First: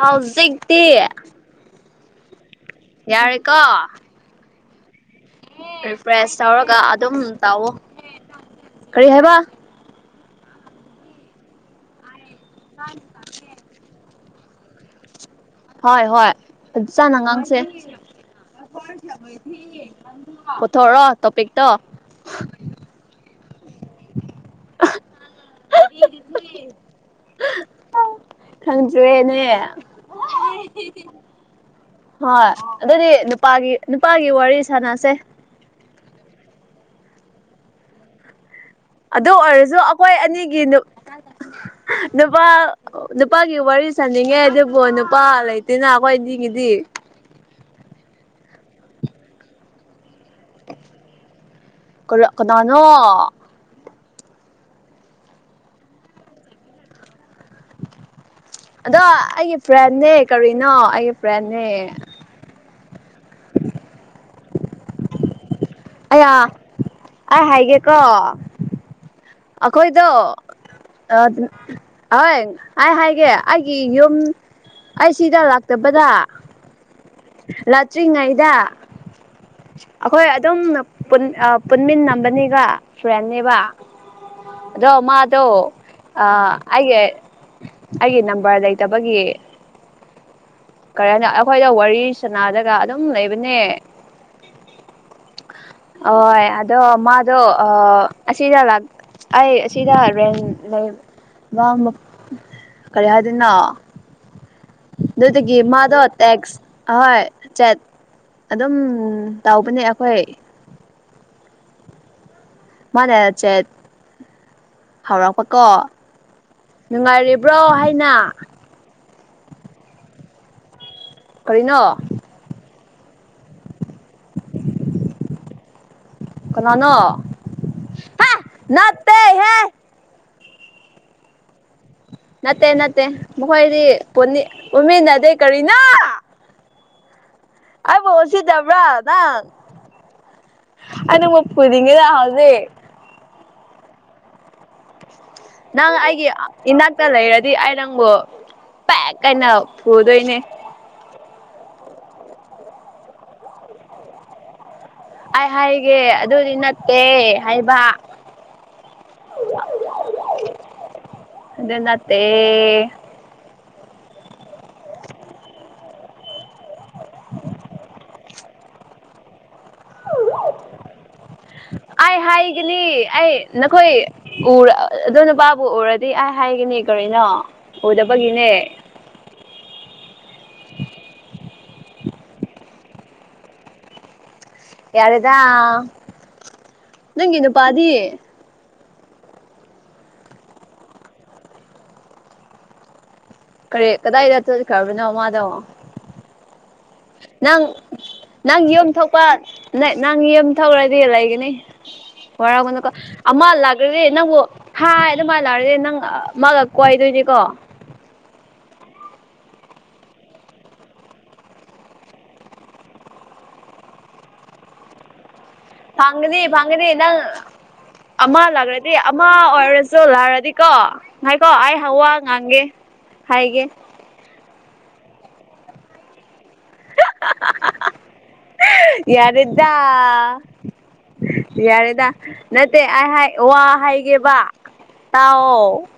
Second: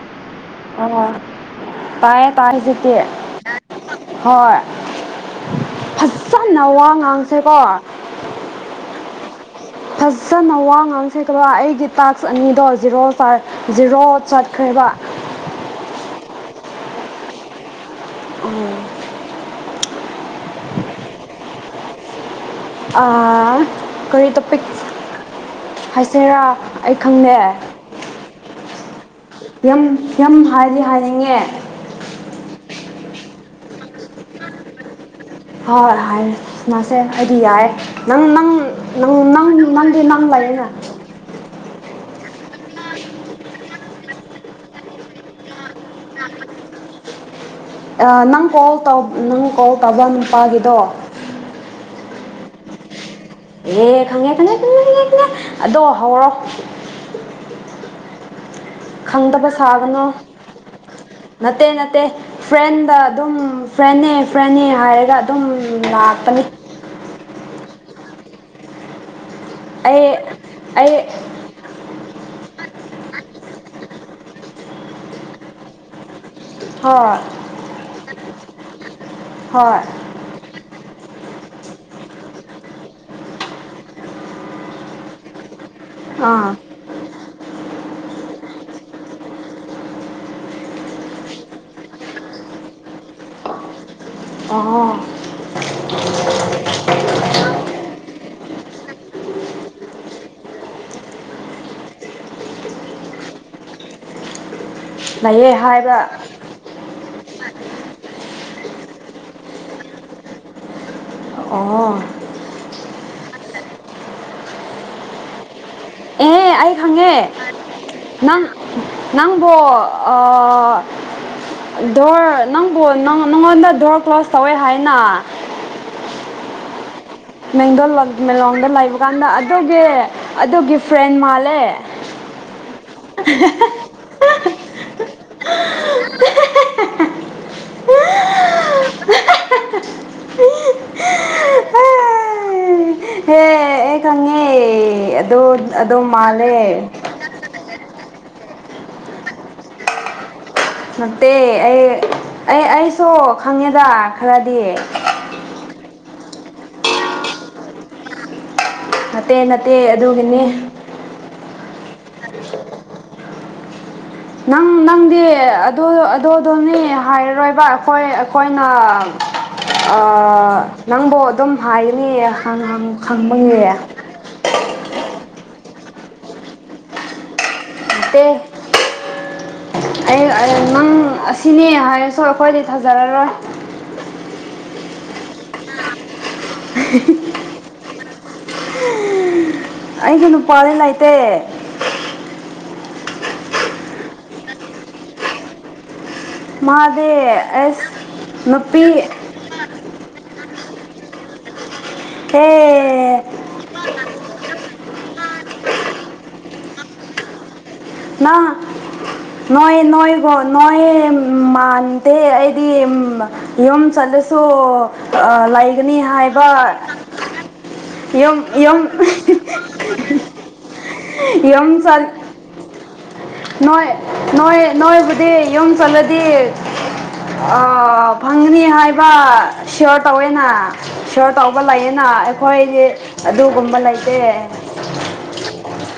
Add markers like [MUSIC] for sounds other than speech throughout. ꯍꯧꯖꯤꯛꯇꯤ ꯇꯥꯏꯁꯇ ꯌꯥꯔꯦꯀꯣ ꯍ ꯔꯤꯐ꯭ꯔꯦꯁ ꯇꯧꯔꯒ ꯋꯥ ꯑꯗꯨꯝ ꯉꯥꯡꯁꯦꯀꯣ ꯇꯥꯛꯑꯣ ꯀꯔꯤ ꯍꯥꯏꯕ ꯐꯖꯅ ꯋꯥ ꯉꯥꯡꯁꯤꯕ ꯑꯩꯒꯤ ꯇꯥꯛꯁ ꯑꯅꯤꯗꯣ ꯖꯤꯔꯣ ꯖꯤꯔꯣ ꯆꯠ ꯈ꯭ꯔꯕ ꯍꯣꯏ ꯍꯣꯏ ꯐꯖ ꯆꯥꯅ ꯉꯥꯡꯁꯦ ꯎꯝ ꯄꯨꯊꯣꯛꯔꯣ ꯇꯣꯄꯤꯛꯇꯣ ꯑꯥ ꯀꯔꯤ ꯛ ꯍꯥꯏꯁꯦꯔꯥ ꯑꯩ ꯈꯪꯉꯦ ꯌꯦꯅꯦ ꯍꯥꯏꯗꯤ ꯍꯥꯏꯅꯤꯡꯉꯦ ꯍꯣꯏ ꯑꯗꯨꯗꯤ ꯅꯨꯄꯥꯒꯤ ꯅꯨꯄꯥꯒꯤ ꯋꯥꯔꯤ ꯁꯥꯟꯅꯁꯦ ꯍꯣꯏ ꯍꯥꯏꯔꯦꯅꯥꯁꯦ ꯑꯩꯗꯤ ꯌꯥꯔꯦ ꯅꯪ ꯅꯪ ꯅꯪ ꯑꯗꯨ ꯅꯪ ꯑꯣꯏꯔꯁꯨ ꯅꯪꯒꯤ ꯑꯩꯈꯣꯏ ꯅꯪ ꯑꯅꯤꯒꯤ ꯂꯩꯅ ꯅꯨꯄꯥ ꯅꯨꯄꯥꯒꯤ ꯋꯥꯔꯤ ꯁꯥꯅꯤꯡꯉꯦ ꯑꯗꯨꯕꯨ ꯅꯨꯄꯥ ꯂꯩꯇꯦꯅ ꯑꯩꯈꯣꯏꯗꯤꯒꯤꯗꯤ ꯅꯪ ꯀꯣꯜ ꯅꯪ ꯀꯣꯜ ꯇꯧꯕ ꯅꯨꯄꯥꯒꯤꯗꯣ ꯅꯅꯣ ꯑꯦ ꯈꯪꯉꯦ ꯈꯪꯉꯦ ꯈꯪꯉꯦ ꯈꯪꯉꯦ ꯈꯪꯉꯦ ꯑꯗꯣ ꯍꯧꯥꯎꯔꯣ ꯑꯗꯣ ꯈꯪꯗꯕ ꯑꯩꯒꯤ ꯁꯥꯕꯅꯣ ꯐ꯭ꯔꯦꯟꯅꯦ ꯀꯔꯤꯅꯣ ꯑꯩꯒꯤ ꯐ꯭ꯔꯦꯟꯅꯦ ꯅꯠꯇꯦ ꯅꯠꯇꯦ ꯐ꯭ꯔꯦꯟ ꯗ ꯑꯗꯨꯝ ꯐ꯭ꯔꯦꯟꯅꯦ ꯐ꯭ꯔꯦꯟꯅꯦ ꯍꯥꯏꯔꯒ ꯑꯗꯨꯝ ꯂꯥꯛꯄꯅꯤ ꯑ ꯍꯥꯏꯒꯦꯀꯣ ꯑꯩꯈꯣꯏꯗꯣ ꯑꯩ ꯑꯩ ꯑ ꯑꯩ ꯍꯥꯏꯒꯦ ꯑꯩꯒꯤ ꯌꯨꯝ ꯑꯩ ꯁꯤꯗ ꯂꯥꯛꯇꯕꯗ ꯍꯣꯏ ꯂꯥꯇ꯭ꯔꯤꯉꯩꯗ ꯍꯣꯏ ꯑꯩꯈꯣꯏ ꯑꯗꯨꯝ ꯄꯨꯟꯃꯤꯟꯅꯝꯕꯅꯤꯒ ꯐ꯭ꯔꯦꯟꯦꯕ ꯑꯗꯣ ꯃꯥꯗꯣ ꯑ ꯑꯥ ꯍꯥꯏꯦ ꯑꯩꯒꯤ ꯅꯝꯕꯔ ꯂꯩꯇꯕꯒꯤ ꯀꯔ ꯑꯩꯈꯣꯏꯗ ꯋꯥꯔꯤ ꯁꯅꯥꯗꯒ ꯑꯗꯨꯝ ꯂꯩꯕꯅꯦ ꯑꯣ ꯍ ꯑꯗꯣ ꯃꯥꯗꯣ ꯑꯁꯤꯗ ꯂ ꯑꯩ ꯑꯁꯤꯗ ꯔꯦꯟ ꯂꯩ ꯃꯥ ꯀꯔꯤ ꯍꯥꯏꯗꯣꯏꯅꯣ ꯂꯩꯌꯦ ꯅꯇꯒꯤꯦ ꯍꯥꯏꯕ ꯃꯥꯗ ꯑꯦꯁ ꯍꯣꯏ ꯆꯠ ꯑꯗꯨꯝ ꯇꯧꯕꯅꯦ ꯑꯩꯈꯣꯏ ꯑꯣ ꯃꯥꯅꯦꯔ ꯆꯦꯠ ꯍꯧꯥꯎꯔꯛꯄ ꯀꯣ ꯑꯦ ꯑꯩ ꯈꯪꯉꯦ ꯅꯪ ꯅꯪꯕꯨꯣ ꯀꯔꯤꯅꯣ ꯗꯣꯔ ꯅꯪ ꯑꯗꯨꯕꯨ ꯅꯉꯣꯟꯗ ꯗꯣꯔ ꯀ꯭ꯂꯣꯁ ꯇꯧꯋꯦ ꯍꯥꯏꯅ ꯀꯅꯥꯅꯣ ꯦꯡꯗꯣꯜꯃꯦꯂꯣꯡꯗ ꯂꯩꯕ ꯀꯥꯟꯗ ꯅꯠꯇꯦꯍꯦ ꯑꯗꯨꯒꯤ ꯑꯗꯨꯒꯤ ꯐ꯭ꯔꯦꯟ ꯃꯥꯜꯂꯦ ꯅꯠꯇꯦ ꯅꯠꯇꯦ ꯃꯈꯣꯏꯗꯤ ꯄꯨꯅꯤ ꯎꯃꯤ ꯅꯗꯦ ꯀꯔꯤꯅꯥ ꯑꯩ ꯁꯤ ꯕ꯭ꯔꯥ ꯅ ꯍꯦ ꯑꯅ ꯃ ꯄꯨꯗꯤꯉꯗ ꯑꯗꯦ ꯑꯩ ꯀꯉꯦ ꯅꯪ ꯑꯩꯒꯤ ꯏꯅꯥꯛꯇ ꯂꯩꯔꯗꯤ ꯑꯩ ꯅꯪꯕꯨ ꯄꯥꯛ ꯀꯩꯅ ꯐꯨꯗꯣꯏꯅꯦ ꯅꯠꯇꯦ ꯑꯩ ꯑꯩ ꯑꯩꯁꯨ ꯈꯪꯉꯦꯗ ꯈꯔꯗꯤ ꯑꯩ ꯍꯥꯏꯒꯦ ꯑꯗꯨꯗꯤ ꯅꯠꯇꯦ ꯍꯥꯏꯕ ꯅꯠꯇꯦ ꯅꯠꯇꯦ ꯑꯗꯨꯒꯤꯅꯦ ꯑꯗꯨ ꯅꯠꯇꯦ ꯅꯪ ꯅꯪꯗꯤ ꯑꯗꯣ ꯑꯗꯣꯗꯣꯅꯤ ꯍꯥꯏꯔꯔꯣꯏꯕ ꯑꯈꯣꯏ ꯑꯈꯣꯏꯅ ꯑ ꯅꯪꯕꯨ ꯑꯗꯨꯝ ꯑꯩ ꯍꯥꯏꯒꯅꯤꯌꯦ ꯍꯪ ꯍꯪ ꯍꯥꯏꯒꯅꯤ ꯑꯩ ꯍꯪꯕꯒꯤ ꯅꯈꯣꯏ ꯎꯔ ꯑ ꯑꯗꯣ ꯅꯨꯄꯥꯕꯨ ꯎꯔꯗꯤ ꯑꯩ ꯍꯥꯏꯒꯅꯤ ꯀꯔꯤꯅꯣ ꯅꯠꯇꯦ ꯎꯗꯕꯒꯤꯅꯦ ꯑꯩ ꯅꯪ ꯑꯁꯤꯅꯦ ꯍꯥꯏꯔꯁꯨ ꯑꯈꯣꯏꯗꯤ ꯐꯖꯔꯔꯣꯏ ꯌꯥꯔꯦꯗ ꯅꯪꯒꯤ ꯅꯨꯄꯥꯗꯤ ꯑꯩꯒꯤ ꯅꯨꯄꯥꯗꯤ ꯂꯩꯇꯦ ꯀꯔꯤ ꯀꯗꯥꯏꯗ ꯆꯠꯈ꯭ꯔꯕꯅꯣ ꯃꯥꯗꯣ ꯃꯥꯗꯤ ꯅꯪ ꯑꯁ ꯅꯪ ꯅꯨꯄꯤ ꯌꯨꯝ ꯊꯣꯛꯄ ꯅꯪ ꯌꯨꯝ ꯊꯧꯔꯗꯤ ꯂꯩꯒꯅꯤ ꯋꯥꯔꯧꯒꯅꯨꯀꯣ ꯑꯦ ꯑꯃ ꯂꯥꯛꯔꯗꯤ ꯅꯪꯕꯨ ꯍ ꯑꯗꯨꯃꯥꯏꯅ ꯂꯔꯗꯤ ꯅꯪ ꯃꯥꯒ ꯀꯣꯏꯗꯣꯏꯅꯦꯀꯣ ꯅꯪ ꯅꯣꯏ ꯅꯣꯏꯒꯣ ꯅꯣꯏ ꯃꯥꯟꯗꯦ ꯑꯩꯗꯤ ꯑꯝ ꯌꯨꯝ ꯆꯠꯂꯦ ꯁꯨ ꯑ ꯂꯩꯒꯅꯤ ꯐꯪꯒꯅꯤ ꯍꯥꯏꯕ ꯐꯪꯒꯅꯤ ꯅꯪ ꯌꯨꯝ ꯑꯃ ꯌꯨꯝ ꯂꯥꯛꯔꯗꯤ ꯑꯃ ꯑꯣꯏꯔꯁꯨ ꯂꯥꯛꯔꯗꯤꯀꯣ ꯉꯥꯏꯈꯣ ꯌꯨꯝ ꯑꯩ ꯆꯠ ꯋꯥ ꯉꯥꯡꯒꯦ ꯍꯥꯏꯒꯦ ꯅꯣꯏ ꯅꯣꯏ ꯅꯣꯏꯕꯨꯗꯤ ꯌꯨꯝ ꯆꯠꯂꯗꯤ ꯑ ꯐꯪꯒꯅꯤ ꯍꯥꯏꯕ ꯁꯤꯌꯣꯔ ꯌꯥꯔꯦꯗ ꯇꯧꯋꯦꯅ ꯁꯤꯌꯣꯔ ꯇꯧꯕ ꯂꯩꯌꯦꯅ ꯌꯥꯔꯦꯗ ꯅꯠꯇꯦ ꯑꯩꯈꯣꯏꯗꯤ ꯑꯩ ꯍꯥꯏ ꯋꯥ ꯑꯗꯨꯒꯨꯝꯕ ꯂꯩꯇꯦ ꯍꯥꯏꯒꯦꯕ ꯇꯥꯎꯑꯣ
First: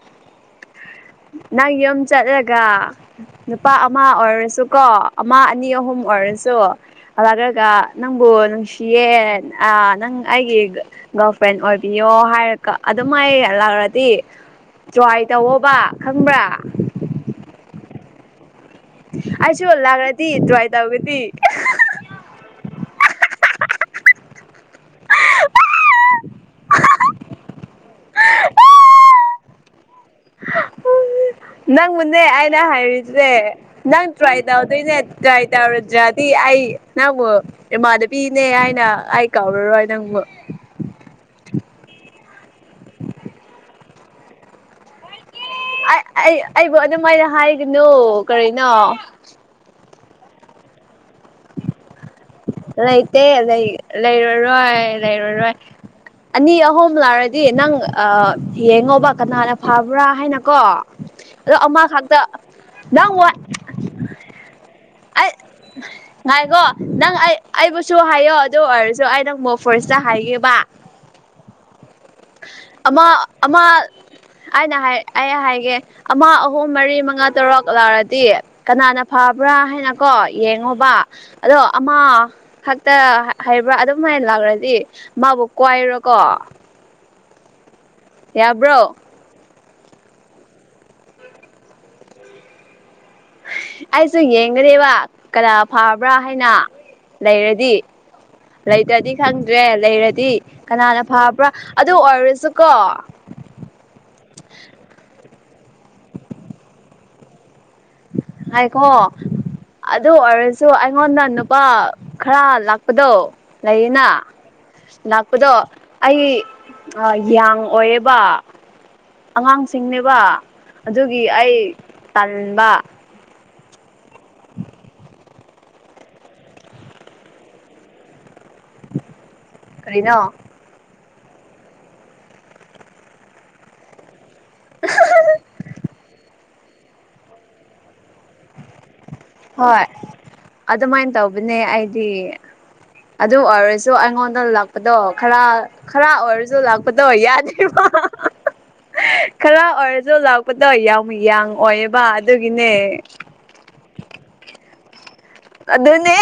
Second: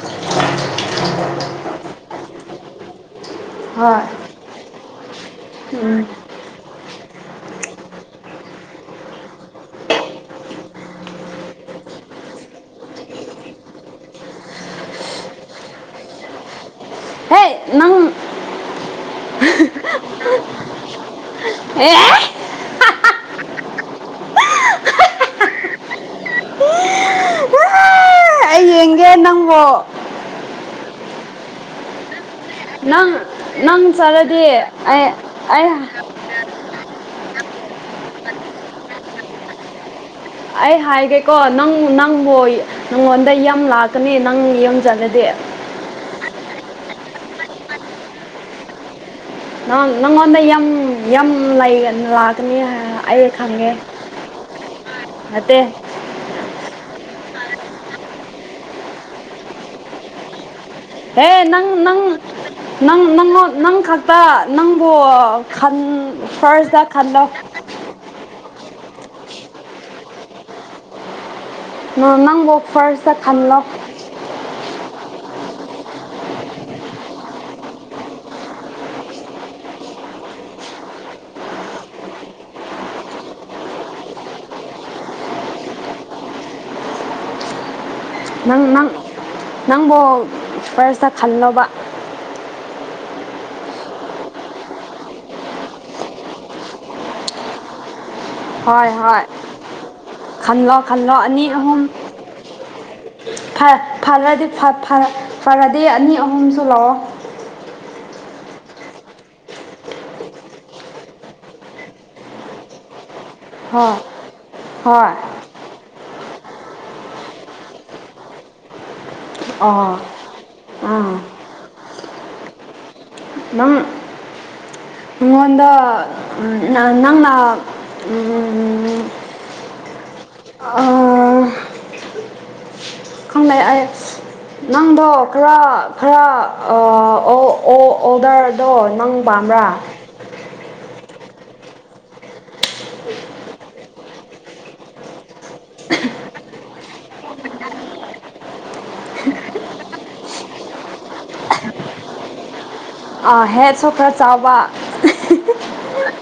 ꯀꯅꯥ ꯅꯨꯄꯥ ꯍꯣꯏ ꯑꯃ ꯑꯣꯏꯔꯁꯨꯀꯣ ꯑꯃ ꯑꯅꯤ ꯑꯍꯨꯝ ꯑꯣꯏꯔꯁꯨ ꯍꯜꯔꯛꯔꯒ ꯅꯪꯕꯨ ꯅꯨꯡꯁꯤꯌꯦ ꯑ ꯅꯪ ꯑꯩꯒꯤ ꯒꯔꯜ ꯐ꯭ꯔꯦꯟ ꯑꯣꯏꯕꯤꯌꯣ ꯑꯣ ꯍꯥꯏꯔꯒ ꯑꯗꯨꯝꯥꯏ ꯂꯥꯛꯔꯗꯤ ꯇ꯭ꯔꯥꯏ ꯇꯧꯋꯣꯕ ꯈꯪꯕ꯭ꯔꯥ ꯍꯦ ꯅꯪ ꯑꯩꯁꯨ ꯂꯥꯛꯔꯗꯤ ꯇ꯭ꯔꯥꯏ ꯇꯧꯒꯗꯤ ꯑꯦ ꯑꯩ ꯌꯦꯡꯒꯦ ꯅꯪꯕꯣ ꯅꯪ ꯕꯨꯅꯦ ꯑꯩꯅ ꯅꯪ ꯍꯥꯏꯔꯤꯁꯦ ꯅꯪ ꯇ꯭ꯔꯥꯏ ꯆꯠꯂꯗꯤ ꯇꯧꯗꯣꯏꯅꯦ ꯑꯩ ꯇ꯭ꯔꯥꯏ ꯑꯩ ꯇꯧꯔꯗ꯭ꯔꯗꯤ ꯑꯩ ꯅꯪꯕꯨ ꯏꯃꯥꯗꯕꯤꯅꯦ ꯍꯥꯏꯅ ꯑꯩ ꯀꯥꯎꯔꯔꯣꯏ ꯅꯪꯕꯨ ꯑꯩ ꯍꯥꯏꯒꯦꯀꯣ ꯅꯪ ꯅꯪ ꯍꯣꯏ ꯅꯪꯉꯣꯟꯗ ꯌꯝ ꯂꯥꯛꯀꯅꯤ ꯅꯪ ꯌꯨꯝ ꯆꯠꯂꯗꯤ ꯑꯩ ꯑꯩꯕꯨ ꯑꯗꯨꯃꯥꯏꯅ ꯍꯥꯏꯒꯅꯨ ꯀꯔꯤꯅꯣ ꯅꯪꯉꯣꯟꯗ ꯌꯝ ꯌꯝ ꯂꯩꯒ ꯂꯥꯛ ꯂꯩꯇꯦ ꯂꯩꯔꯔꯣꯏ ꯂꯩꯔꯔꯣꯏ ꯅꯠꯇꯦ ꯑꯅꯤ ꯑꯍꯨꯝ ꯂꯥꯛꯔ ꯗꯤ ꯅꯪ ꯑ ꯌꯦꯡꯉꯣꯕ ꯀꯅꯥꯅ ꯐꯕ꯭ꯔꯥ ꯍꯥꯏꯅꯀꯣ ꯍꯦ ꯑꯗꯣ ꯅꯪ ꯅꯪ ꯑꯃꯈꯛꯇ ꯅꯪ ꯅꯪꯕꯨ ꯅꯪ ꯅꯪ ꯈꯛꯇ ꯅꯪꯕꯨ ꯑꯩ ꯈꯟ ꯉꯥꯏꯈꯣ ꯐꯥꯔꯁꯇ ꯅꯪ ꯈꯜꯂꯣ ꯑꯩ ꯑꯩꯕꯨꯁꯨ ꯍꯥꯏꯌꯣ ꯑꯗꯨ ꯑꯣꯏꯔꯁꯨ ꯑꯩ ꯅꯪꯕꯨ ꯐꯣꯔꯁꯇ ꯍꯥꯏꯒꯦ ꯕ ꯅꯪꯕꯨ ꯑꯃ ꯐꯥꯔꯁꯇ ꯈꯜꯂꯣ ꯑꯃ ꯑꯩꯅ ꯍꯥꯏ ꯑꯩ ꯍꯥꯏꯒꯦ ꯑꯃ ꯑꯍꯨꯝ ꯃꯔꯤ ꯃꯉꯥ ꯇꯔꯛ ꯂꯥꯛꯔꯗꯤ ꯀꯅꯥꯅ ꯐꯕ꯭ꯔꯥ ꯍꯥꯏꯅꯀꯣ ꯌꯦꯡꯉꯣꯕ ꯑꯗꯣ ꯑꯃ ꯈꯛꯇ ꯍꯥꯏꯕ꯭ꯔꯥ ꯑꯗꯨꯝꯍꯥꯏꯅ ꯂꯥꯛꯔꯗꯤ ꯃꯥꯕꯨ ꯀ꯭ꯋꯥꯏꯔꯣꯀꯣ ꯅꯪ ꯌꯥꯕ꯭ꯔꯣ ꯅꯪ ꯅꯪꯕꯨ ꯐꯔꯁꯇ ꯈꯜꯂꯣꯕ ꯑꯩꯁꯨ ꯌꯦꯡꯒꯅꯤꯕ ꯀꯅꯥ ꯐꯕ꯭ꯔꯥ ꯍꯥꯏꯅ ꯂꯩꯔꯗꯤ [INAUDIBLE] ꯂꯩꯇ꯭ꯔꯗꯤ ꯈꯪꯗ꯭ꯔꯦ ꯂꯩꯔꯗꯤ ꯈꯜꯂꯣ ꯀꯅꯥꯅ ꯈꯜꯂꯣ ꯐꯕ꯭ꯔꯥ ꯑꯅꯤ ꯑꯍꯨꯝ ꯑꯗꯨ ꯑꯣꯏꯔꯁꯨꯀꯣ ꯐꯔꯗꯤ ꯐꯔꯗꯤ ꯑꯅꯤ ꯑꯍꯨꯝꯁꯨ ꯂꯥꯛꯑꯣ ꯍꯥꯏꯀꯣ ꯑꯗꯨ ꯑꯣꯏꯔꯁꯨ ꯑꯩꯉꯣꯟꯗ ꯅꯨꯄꯥ ꯈꯔ ꯂꯥꯛꯄꯗꯣ ꯍꯣꯏ ꯂꯩꯌꯦꯅ ꯍꯣꯏ ꯂꯥꯛꯄꯗꯣ ꯑꯩ ꯑ ꯌꯥꯡ ꯑꯣꯏꯌꯦꯕ ꯑꯣ ꯑꯉꯥꯡꯁꯤꯡꯅꯦꯕ ꯑꯥ ꯑꯗꯨꯒꯤ ꯑꯩ ꯇꯟꯕ ꯅꯪ ꯃꯤꯉꯣꯟꯗ ꯅꯪ ꯀꯔꯤꯅ ꯈꯪꯅ ꯑ ꯅꯪꯗꯣ ꯈꯔ ꯈꯔ ꯑꯣ ꯑꯣ ꯑꯣꯗꯔ ꯑꯗꯣ ꯅꯪ ꯄꯥꯝꯕ꯭ꯔꯥ ꯅꯦ ꯑꯩꯗꯤ ꯑꯗꯨ ꯑꯣꯏꯔꯁꯨ ꯑꯩꯉꯣꯟꯗ ꯂꯥꯛꯄꯗꯣ ꯈꯔ ꯈꯔ ꯑꯣꯏꯔꯁꯨ ꯂꯥꯛꯄꯗ ꯌꯥꯗꯦ ꯈꯔ ꯑꯣꯏꯔꯁꯨ ꯂꯥꯛꯄꯗꯣ ꯌꯥꯝ ꯌꯥꯡ ꯑꯣꯏꯑꯕ ꯑꯗꯨꯒꯤꯅꯦ ꯑ ꯍꯦꯠꯁꯨ ꯈꯔ ꯆꯥꯎꯕ ꯑꯗꯨꯅꯦ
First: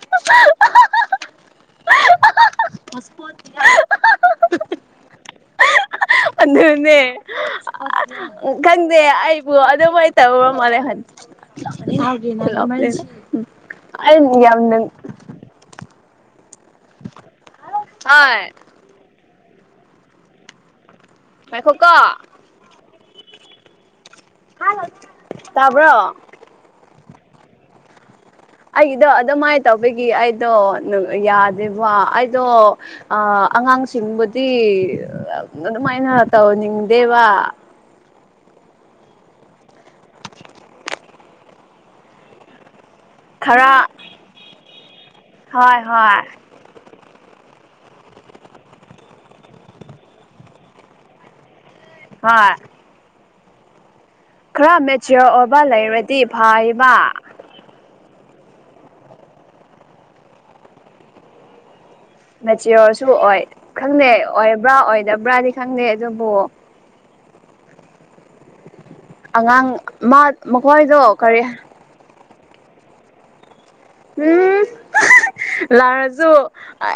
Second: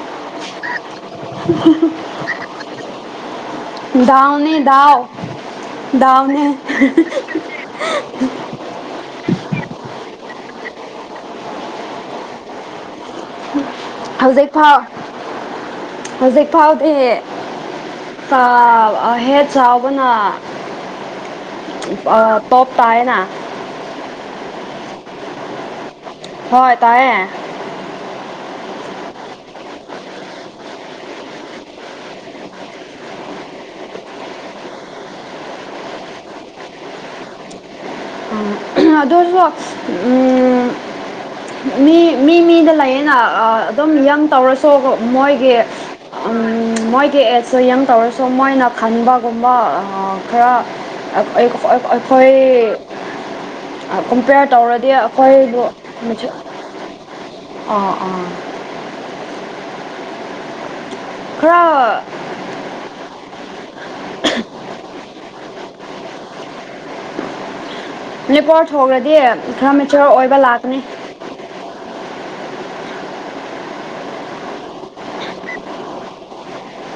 [INAUDIBLE] ꯎꯅꯤꯗꯥꯎ ꯑꯗꯨꯅꯦ ꯈꯪꯗꯦ ꯑꯩꯕꯨ ꯑꯗꯨꯃꯥꯏ ꯇꯧ ꯃꯔ ꯍꯟ ꯑꯅꯤꯡ ꯌꯥ ꯌꯥꯝ ꯅꯪ ꯍꯧꯖꯤꯛ ꯐꯥꯎꯥꯎꯗ ꯍꯣꯏ ꯐꯥꯎ ꯍꯦ ꯆꯥꯎꯕꯅ ꯉꯥꯏꯈꯣꯀꯣ ꯇꯣꯞ ꯇꯥꯏꯌꯦꯅ ꯇꯥꯕ꯭ꯔꯣ ꯍꯣꯏ ꯇꯥꯏꯌꯦ ꯑꯩꯗꯣ ꯑꯗꯨꯃꯥꯏꯅ ꯇꯧꯕꯒꯤ ꯑꯩꯗꯣ ꯌꯥꯗꯦꯕ ꯑꯩꯗꯣ ꯑ ꯑꯉꯥꯡꯁꯤꯡꯕꯨꯗꯤ ꯑꯗꯨꯃꯥꯏꯅ ꯇꯧꯍꯟꯅꯤꯡꯗꯦꯕ ꯑꯗ ꯐ ꯃꯤ ꯃꯤ ꯃꯤꯗ ꯂꯥꯏꯌꯦ ꯑꯩꯅ ꯈꯔ ꯑꯗꯨꯝ ꯌꯪ ꯇꯧꯔꯁꯨ ꯃꯣꯏꯒꯤ ꯍꯣꯏ ꯍꯣꯏ ꯃꯣꯏꯒꯤ ꯑꯦꯖ ꯁꯣꯏ ꯌꯪ ꯇꯧꯔꯁꯨ ꯃꯣꯏꯅ ꯈꯟꯕꯒꯨꯝꯕ ꯈꯔ ꯑꯩꯈꯣꯏ ꯍꯣꯏ ꯀꯝꯄꯤꯦꯌꯔ ꯈꯔ ꯇꯧꯔꯗꯤ ꯃꯦꯆꯤꯌꯣꯔ ꯑꯣꯏꯕ ꯑꯩꯈꯣꯏꯕꯨ ꯃ ꯂꯩꯔꯗꯤ ꯐꯩꯕ ꯑꯥ ꯑꯥ ꯍꯔꯣ ꯃꯆꯤꯣꯁꯨ ꯑꯣꯏ ꯈꯪꯗꯦ ꯑꯣꯏꯕ꯭ꯔꯥ ꯑꯣꯏꯗꯕ꯭ꯔꯥꯗꯤ ꯈꯪꯗꯦ ꯑꯗꯨꯕꯨ ꯃꯅꯤꯄꯣꯔ ꯊꯣꯡ꯭ꯔꯗꯤ ꯑꯉꯥꯡ ꯈꯔ ꯃꯦꯆꯣꯔ ꯃꯥ ꯑꯣꯏꯕ ꯂꯥꯛꯀꯅꯤ ꯃꯈꯣꯏꯗꯣ ꯀꯔꯤ ꯎꯝ ꯂꯥꯖꯨ ꯑ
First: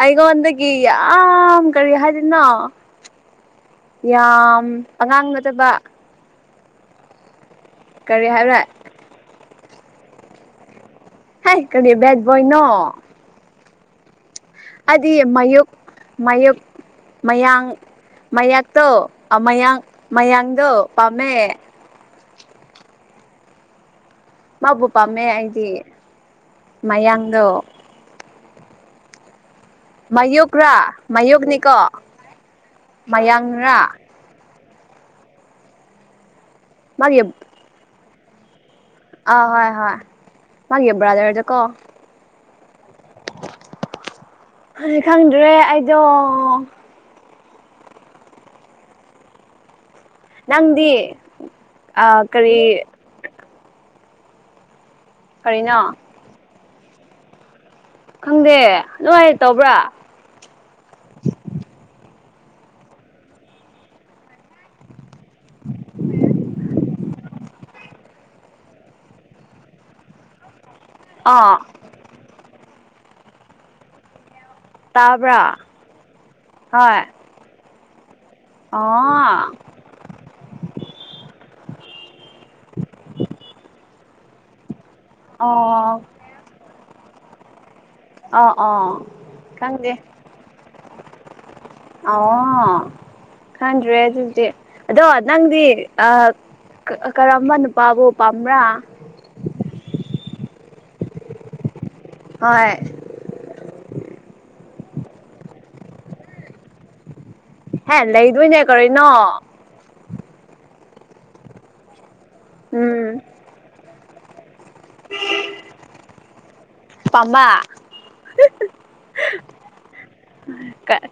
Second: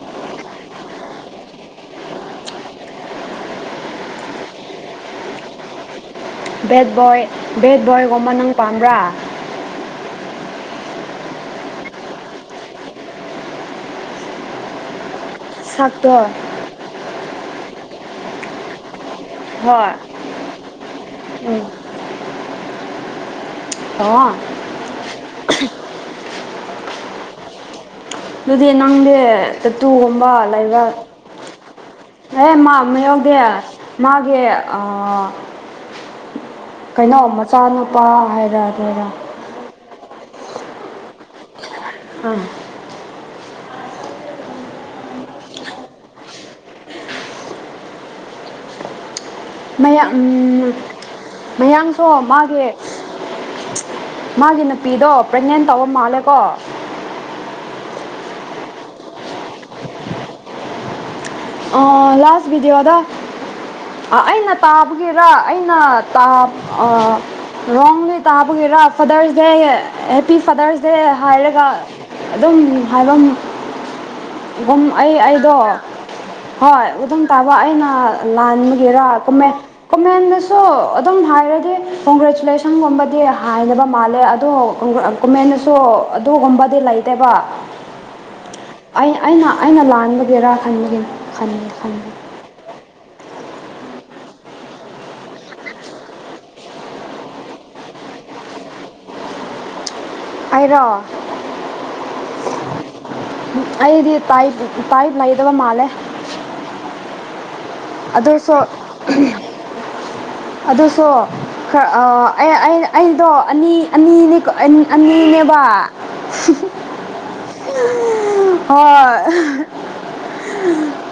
ꯑꯩꯒꯣꯟꯗꯗꯒꯤ ꯌꯥꯝ ꯀꯔꯤ ꯍꯥꯏꯅꯣ ꯌꯥꯝ ꯑꯉꯥꯡ ꯅꯠꯇꯕ ꯕꯦꯠ ꯕꯣꯏ ꯕꯦꯠ ꯀꯔꯤ ꯕꯣꯏꯒꯨꯝꯕ ꯅꯪ ꯍꯥꯏꯕ꯭ꯔꯥ ꯄꯥꯝꯕ꯭ꯔꯥ ꯍꯥꯏ ꯀꯔꯤ ꯦꯠ ꯣꯏꯅꯣ ꯍꯥꯏꯗꯤ ꯃꯌꯣꯛ ꯁꯛꯇꯣ ꯃꯌꯣꯛ ꯃꯌꯥꯡ ꯃꯌꯥꯛꯇꯣ ꯃꯌꯥꯡ ꯍꯣꯏ ꯃꯌꯥꯡꯗꯣ ꯄꯥꯝꯃꯦ ꯎꯝ ꯑꯣ ꯃꯥꯕꯨ ꯄꯥꯝꯃꯦ ꯑꯩꯗꯤ ꯃꯌꯥꯡꯗꯣ ꯑꯗꯨꯗꯤ ꯅꯪꯗꯤ ꯇꯠꯇꯨꯒꯣꯕ ꯂꯩꯕ ꯃꯌꯨꯛꯔꯥ ꯃꯌꯨꯛꯅꯤꯀꯣ ꯑꯦ ꯃꯥ ꯑꯃ ꯌꯥꯎꯗꯦ ꯃꯌꯥꯡꯔꯥ ꯃꯥꯒꯤ ꯀꯩꯅꯣ ꯃꯆꯥꯅꯨꯄꯥ ꯍꯥꯏꯔ ꯑꯗꯨꯔ ꯑ ꯍꯣꯏ ꯍꯣꯏ ꯃꯥꯒꯤ ꯌꯕ꯭ꯔꯥꯗꯔꯖꯀꯣ ꯑꯥ ꯍꯧꯖꯤ ꯈꯪꯗ꯭ꯔꯦ ꯑꯩꯗꯣ ꯃꯌꯥ ꯅꯪꯗꯤ ꯃꯌꯥꯡꯁꯨ ꯑꯥ ꯃꯥꯒꯤ ꯀꯔꯤ ꯃꯥꯒꯤ ꯅꯨꯄꯤꯗꯣ ꯄ꯭ꯔꯦꯒꯅꯦꯟ ꯇꯧꯕ ꯀꯔꯤꯅꯣ ꯃꯥꯜꯂꯦꯀꯣ ꯈꯪꯗꯦ ꯂꯣꯏꯥꯏꯔ ꯇꯧꯕ꯭ꯔꯥ ꯂꯥꯁ ꯕꯤꯗꯤ ꯑꯗ ꯑꯩꯅ ꯇꯥꯕꯒꯤꯔꯥ ꯑꯩꯅꯥ ꯔꯣꯡꯂꯤ ꯇꯥꯕꯒꯤꯦꯔꯥ ꯐꯥꯗꯔꯁ ꯗꯦ ꯍꯦꯞꯄꯤ ꯐꯥꯗꯔꯁ ꯁꯦ ꯑꯥ ꯍꯥꯏꯔꯒ ꯑꯗꯨꯝ ꯍꯥꯏꯐꯝ ꯑꯗꯨꯨꯝ ꯑꯩ ꯑꯩꯗꯣ ꯇꯥꯕ꯭ꯔꯥ ꯍꯣꯏ ꯎꯝ ꯇꯥꯕ ꯑꯩꯅ ꯂꯥꯟꯕꯒꯦꯔꯥ ꯀꯣꯃꯦꯟ ꯑꯣ ꯀꯣꯃꯦꯟꯗꯁꯨ ꯑꯗꯨꯝ ꯍꯥꯏꯔꯗꯤ ꯀꯣꯡꯒ꯭ꯔꯦꯆꯨꯂꯦꯁꯟꯒꯨꯝꯕꯗꯤ ꯍꯥꯏꯅꯕ ꯃꯥꯜꯂꯦ ꯑꯗꯣ ꯀꯨꯃꯦꯟꯅꯁꯨ ꯑꯣ ꯑꯗꯨꯒꯨꯝꯕꯗꯤ ꯂꯩꯇꯦꯕ ꯑꯣ ꯑꯣ ꯑꯩ ꯑꯩꯅ ꯑꯩꯅ ꯂꯥꯟꯕꯒꯤꯦꯔꯥ ꯈꯟꯕꯒꯤ ꯑ ꯈꯥꯟ꯭ꯔꯦ ꯑꯗꯨꯗꯤ ꯑꯗꯣ ꯅꯪꯗꯤ ꯑ ꯀꯔꯝꯕ ꯅꯨꯄꯥꯕꯨ ꯄꯥꯝꯕ꯭ꯔꯥ [INAUDIBLE] ꯍꯥꯏꯔꯣ ꯍꯣꯏ ꯑꯩꯗꯤ ꯇꯥꯏꯕꯨ ꯇꯥꯏ ꯂꯥꯏꯗꯕ ꯃꯥꯂꯦ ꯍꯦ ꯂꯩꯗꯣꯏꯅꯦ ꯀꯔꯅꯣ ꯑꯗꯨꯁꯨ ꯈꯔ ꯎꯝ ꯑꯩꯗꯣ ꯑꯅꯤ ꯑꯅꯤꯅꯤ ꯑꯅꯤꯅꯦꯕ ꯄꯥꯝꯕ ꯍ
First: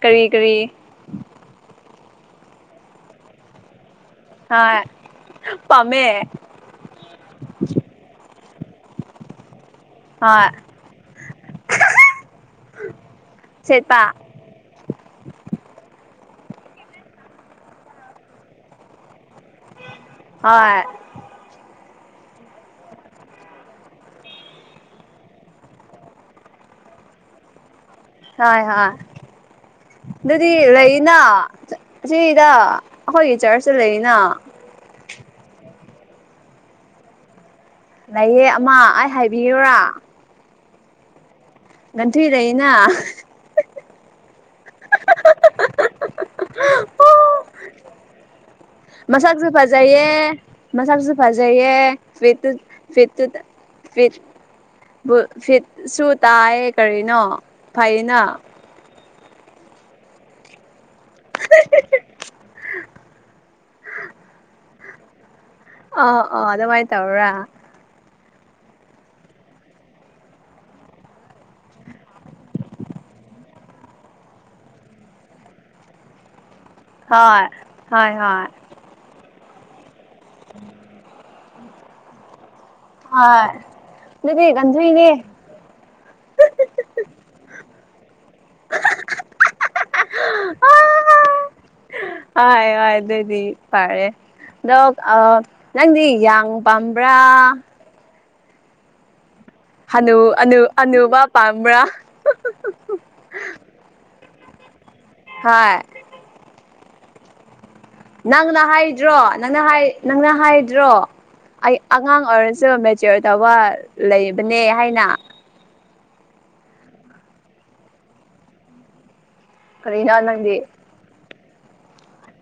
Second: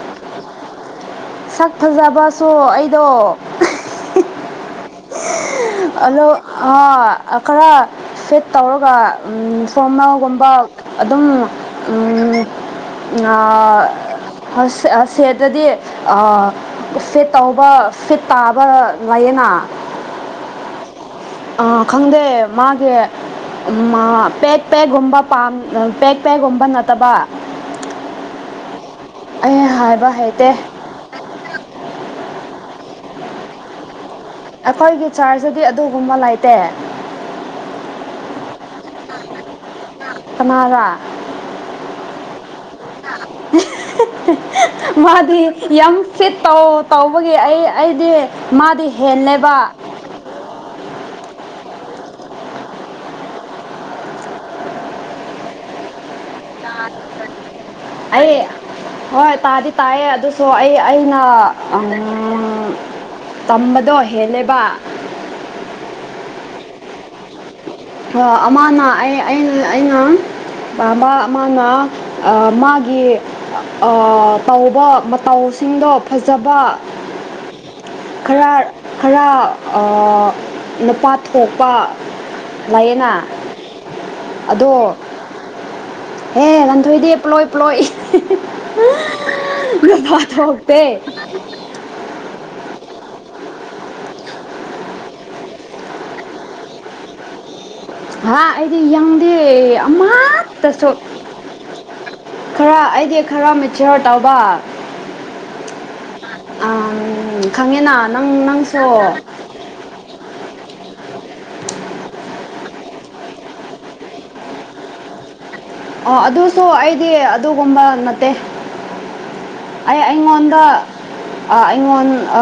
ꯀꯔꯤ ꯀꯔꯤ ꯁꯛ ꯐꯖꯕꯁꯨ ꯑꯩꯗꯣ ꯍꯥ ꯍꯜꯂꯣ ꯈꯔ ꯐꯦꯠ ꯇꯧꯔꯒ ꯎ ꯍꯣꯏ ꯁꯣꯃꯒꯨꯝꯕ ꯑꯗꯨꯝ ꯁꯦꯠꯄ ꯑ ꯁꯤ ꯇꯗꯤ ꯑ ꯐꯤꯠ ꯇꯧꯕ ꯐꯤꯠ ꯇꯥꯕ ꯂꯩꯌꯦꯅ ꯍ ꯑ ꯈꯪꯗꯦ ꯃꯥꯒꯤꯦ ꯄꯦꯦꯛ ꯄꯦꯛꯒꯨꯝꯕꯥ ꯄꯦꯦꯛ ꯄꯦꯒꯨꯝꯕ ꯅꯠꯇꯕ ꯍ ꯍ ꯑꯩ ꯍꯥꯏꯕ ꯍꯩꯇꯦ ꯑꯗꯨꯗꯤ ꯂꯩꯅꯥ ꯁꯤꯗ ꯍꯣꯏ ꯆꯔꯁ ꯂꯩꯔꯤꯅ ꯑꯩꯈꯣꯏꯒꯤ ꯆꯥꯔꯖꯗꯤ ꯑꯗꯨꯒꯨꯝꯕ ꯂꯩꯇꯦ ꯂꯩꯌꯦ ꯑꯃ ꯑꯩ ꯍꯥꯏꯕꯤꯔꯨꯔꯥ ꯀꯪꯂꯔꯥ ꯉꯟꯊꯨꯗꯦ ꯃꯥꯗꯤ ꯌꯥꯝ ꯐꯤꯠ ꯇꯧ ꯇꯧꯕꯒꯤ ꯑꯩ ꯑꯩꯗꯤ ꯃꯥꯗꯤ ꯍꯦꯜꯂꯦꯕ ꯃꯁꯛꯖꯨꯐꯖꯌꯦ ꯃꯁꯛ ꯆꯨꯐꯥꯖꯩꯌꯦ ꯐꯦ ꯐꯦ ꯐ ꯐ ꯁ ꯑꯩ ꯍꯣꯏ ꯇꯥꯗꯤ ꯇꯥꯏꯌꯦ ꯑꯗꯨꯁꯨ ꯑꯩ ꯑꯩꯅ ꯇꯝꯕꯗꯣ ꯍꯦꯜꯂꯦꯕ ꯑꯣ ꯑꯣ ꯑꯗꯨꯃꯥꯏꯅ ꯇꯧꯔꯥ ꯑꯃꯅ ꯑꯩ ꯑ ꯑꯩꯅ ꯃꯥꯅ ꯃꯥꯒꯤ ꯇꯧꯕ ꯃꯇꯧꯁꯤꯡꯗꯣ ꯐꯖꯕ ꯍꯣꯏ ꯍꯣꯏ ꯍꯣꯏ ꯈꯔ ꯈꯔ ꯅꯨꯄꯥ ꯊꯣꯛꯄ ꯂꯥꯛꯌꯦꯦꯅ ꯍꯣꯏ ꯑꯗꯨꯗꯤ ꯑꯗꯣ ꯒꯟꯊꯨꯏꯅꯦ ꯍꯦ ꯉꯥꯟꯊꯣꯏꯗꯤꯦ ꯄ꯭ꯂꯣꯏ ꯄ꯭ꯂꯣꯏ ꯐꯇ ꯑ ꯑꯗꯨꯗꯩꯗꯤ ꯐꯔꯦ ꯑꯗꯣ ꯅꯪꯗꯤ ꯌꯥꯡ ꯄꯥꯝꯕ꯭ꯔꯥ ꯍꯥꯥ ꯑꯩꯗꯤ ꯌꯥ ꯍꯅꯨ ꯑꯅꯨ ꯑꯅꯨꯕ ꯄꯝꯕ꯭ꯔꯥ ꯈꯔ ꯑꯩꯒꯤ ꯈꯔ ꯃꯦꯆꯌꯣꯔ ꯇꯧꯕ ꯍꯥ ꯑ ꯅꯪꯅ ꯍꯥꯏꯗ꯭ꯔꯣ ꯅꯪꯅ ꯅꯪꯅ ꯍꯥꯏꯗ꯭ꯔꯣ ꯑꯩ ꯑꯉꯥꯡ ꯑꯣꯏꯔꯁꯨ ꯃꯦꯆꯌꯣꯔ ꯇꯧꯕ ꯂꯩꯕꯅꯦ ꯍꯥꯏꯅ ꯑꯣ ꯑꯗꯨꯁꯨ ꯑꯩꯗꯤ ꯑꯗꯨꯒꯨꯝꯕ ꯅꯠꯇꯦ ꯑꯩ ꯀꯔꯤꯅꯣ ꯅꯪꯗꯤ ꯑꯩꯉꯣꯟꯗ ꯑꯩꯉꯣꯟ ꯑ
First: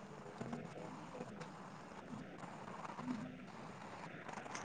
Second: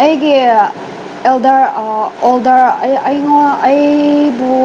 ꯑꯩꯒꯤ ꯑꯦꯜꯗꯔ ꯑꯣꯜꯗꯔ ꯑꯩ ꯑꯩꯉꯣꯟ ꯑꯩꯕꯨ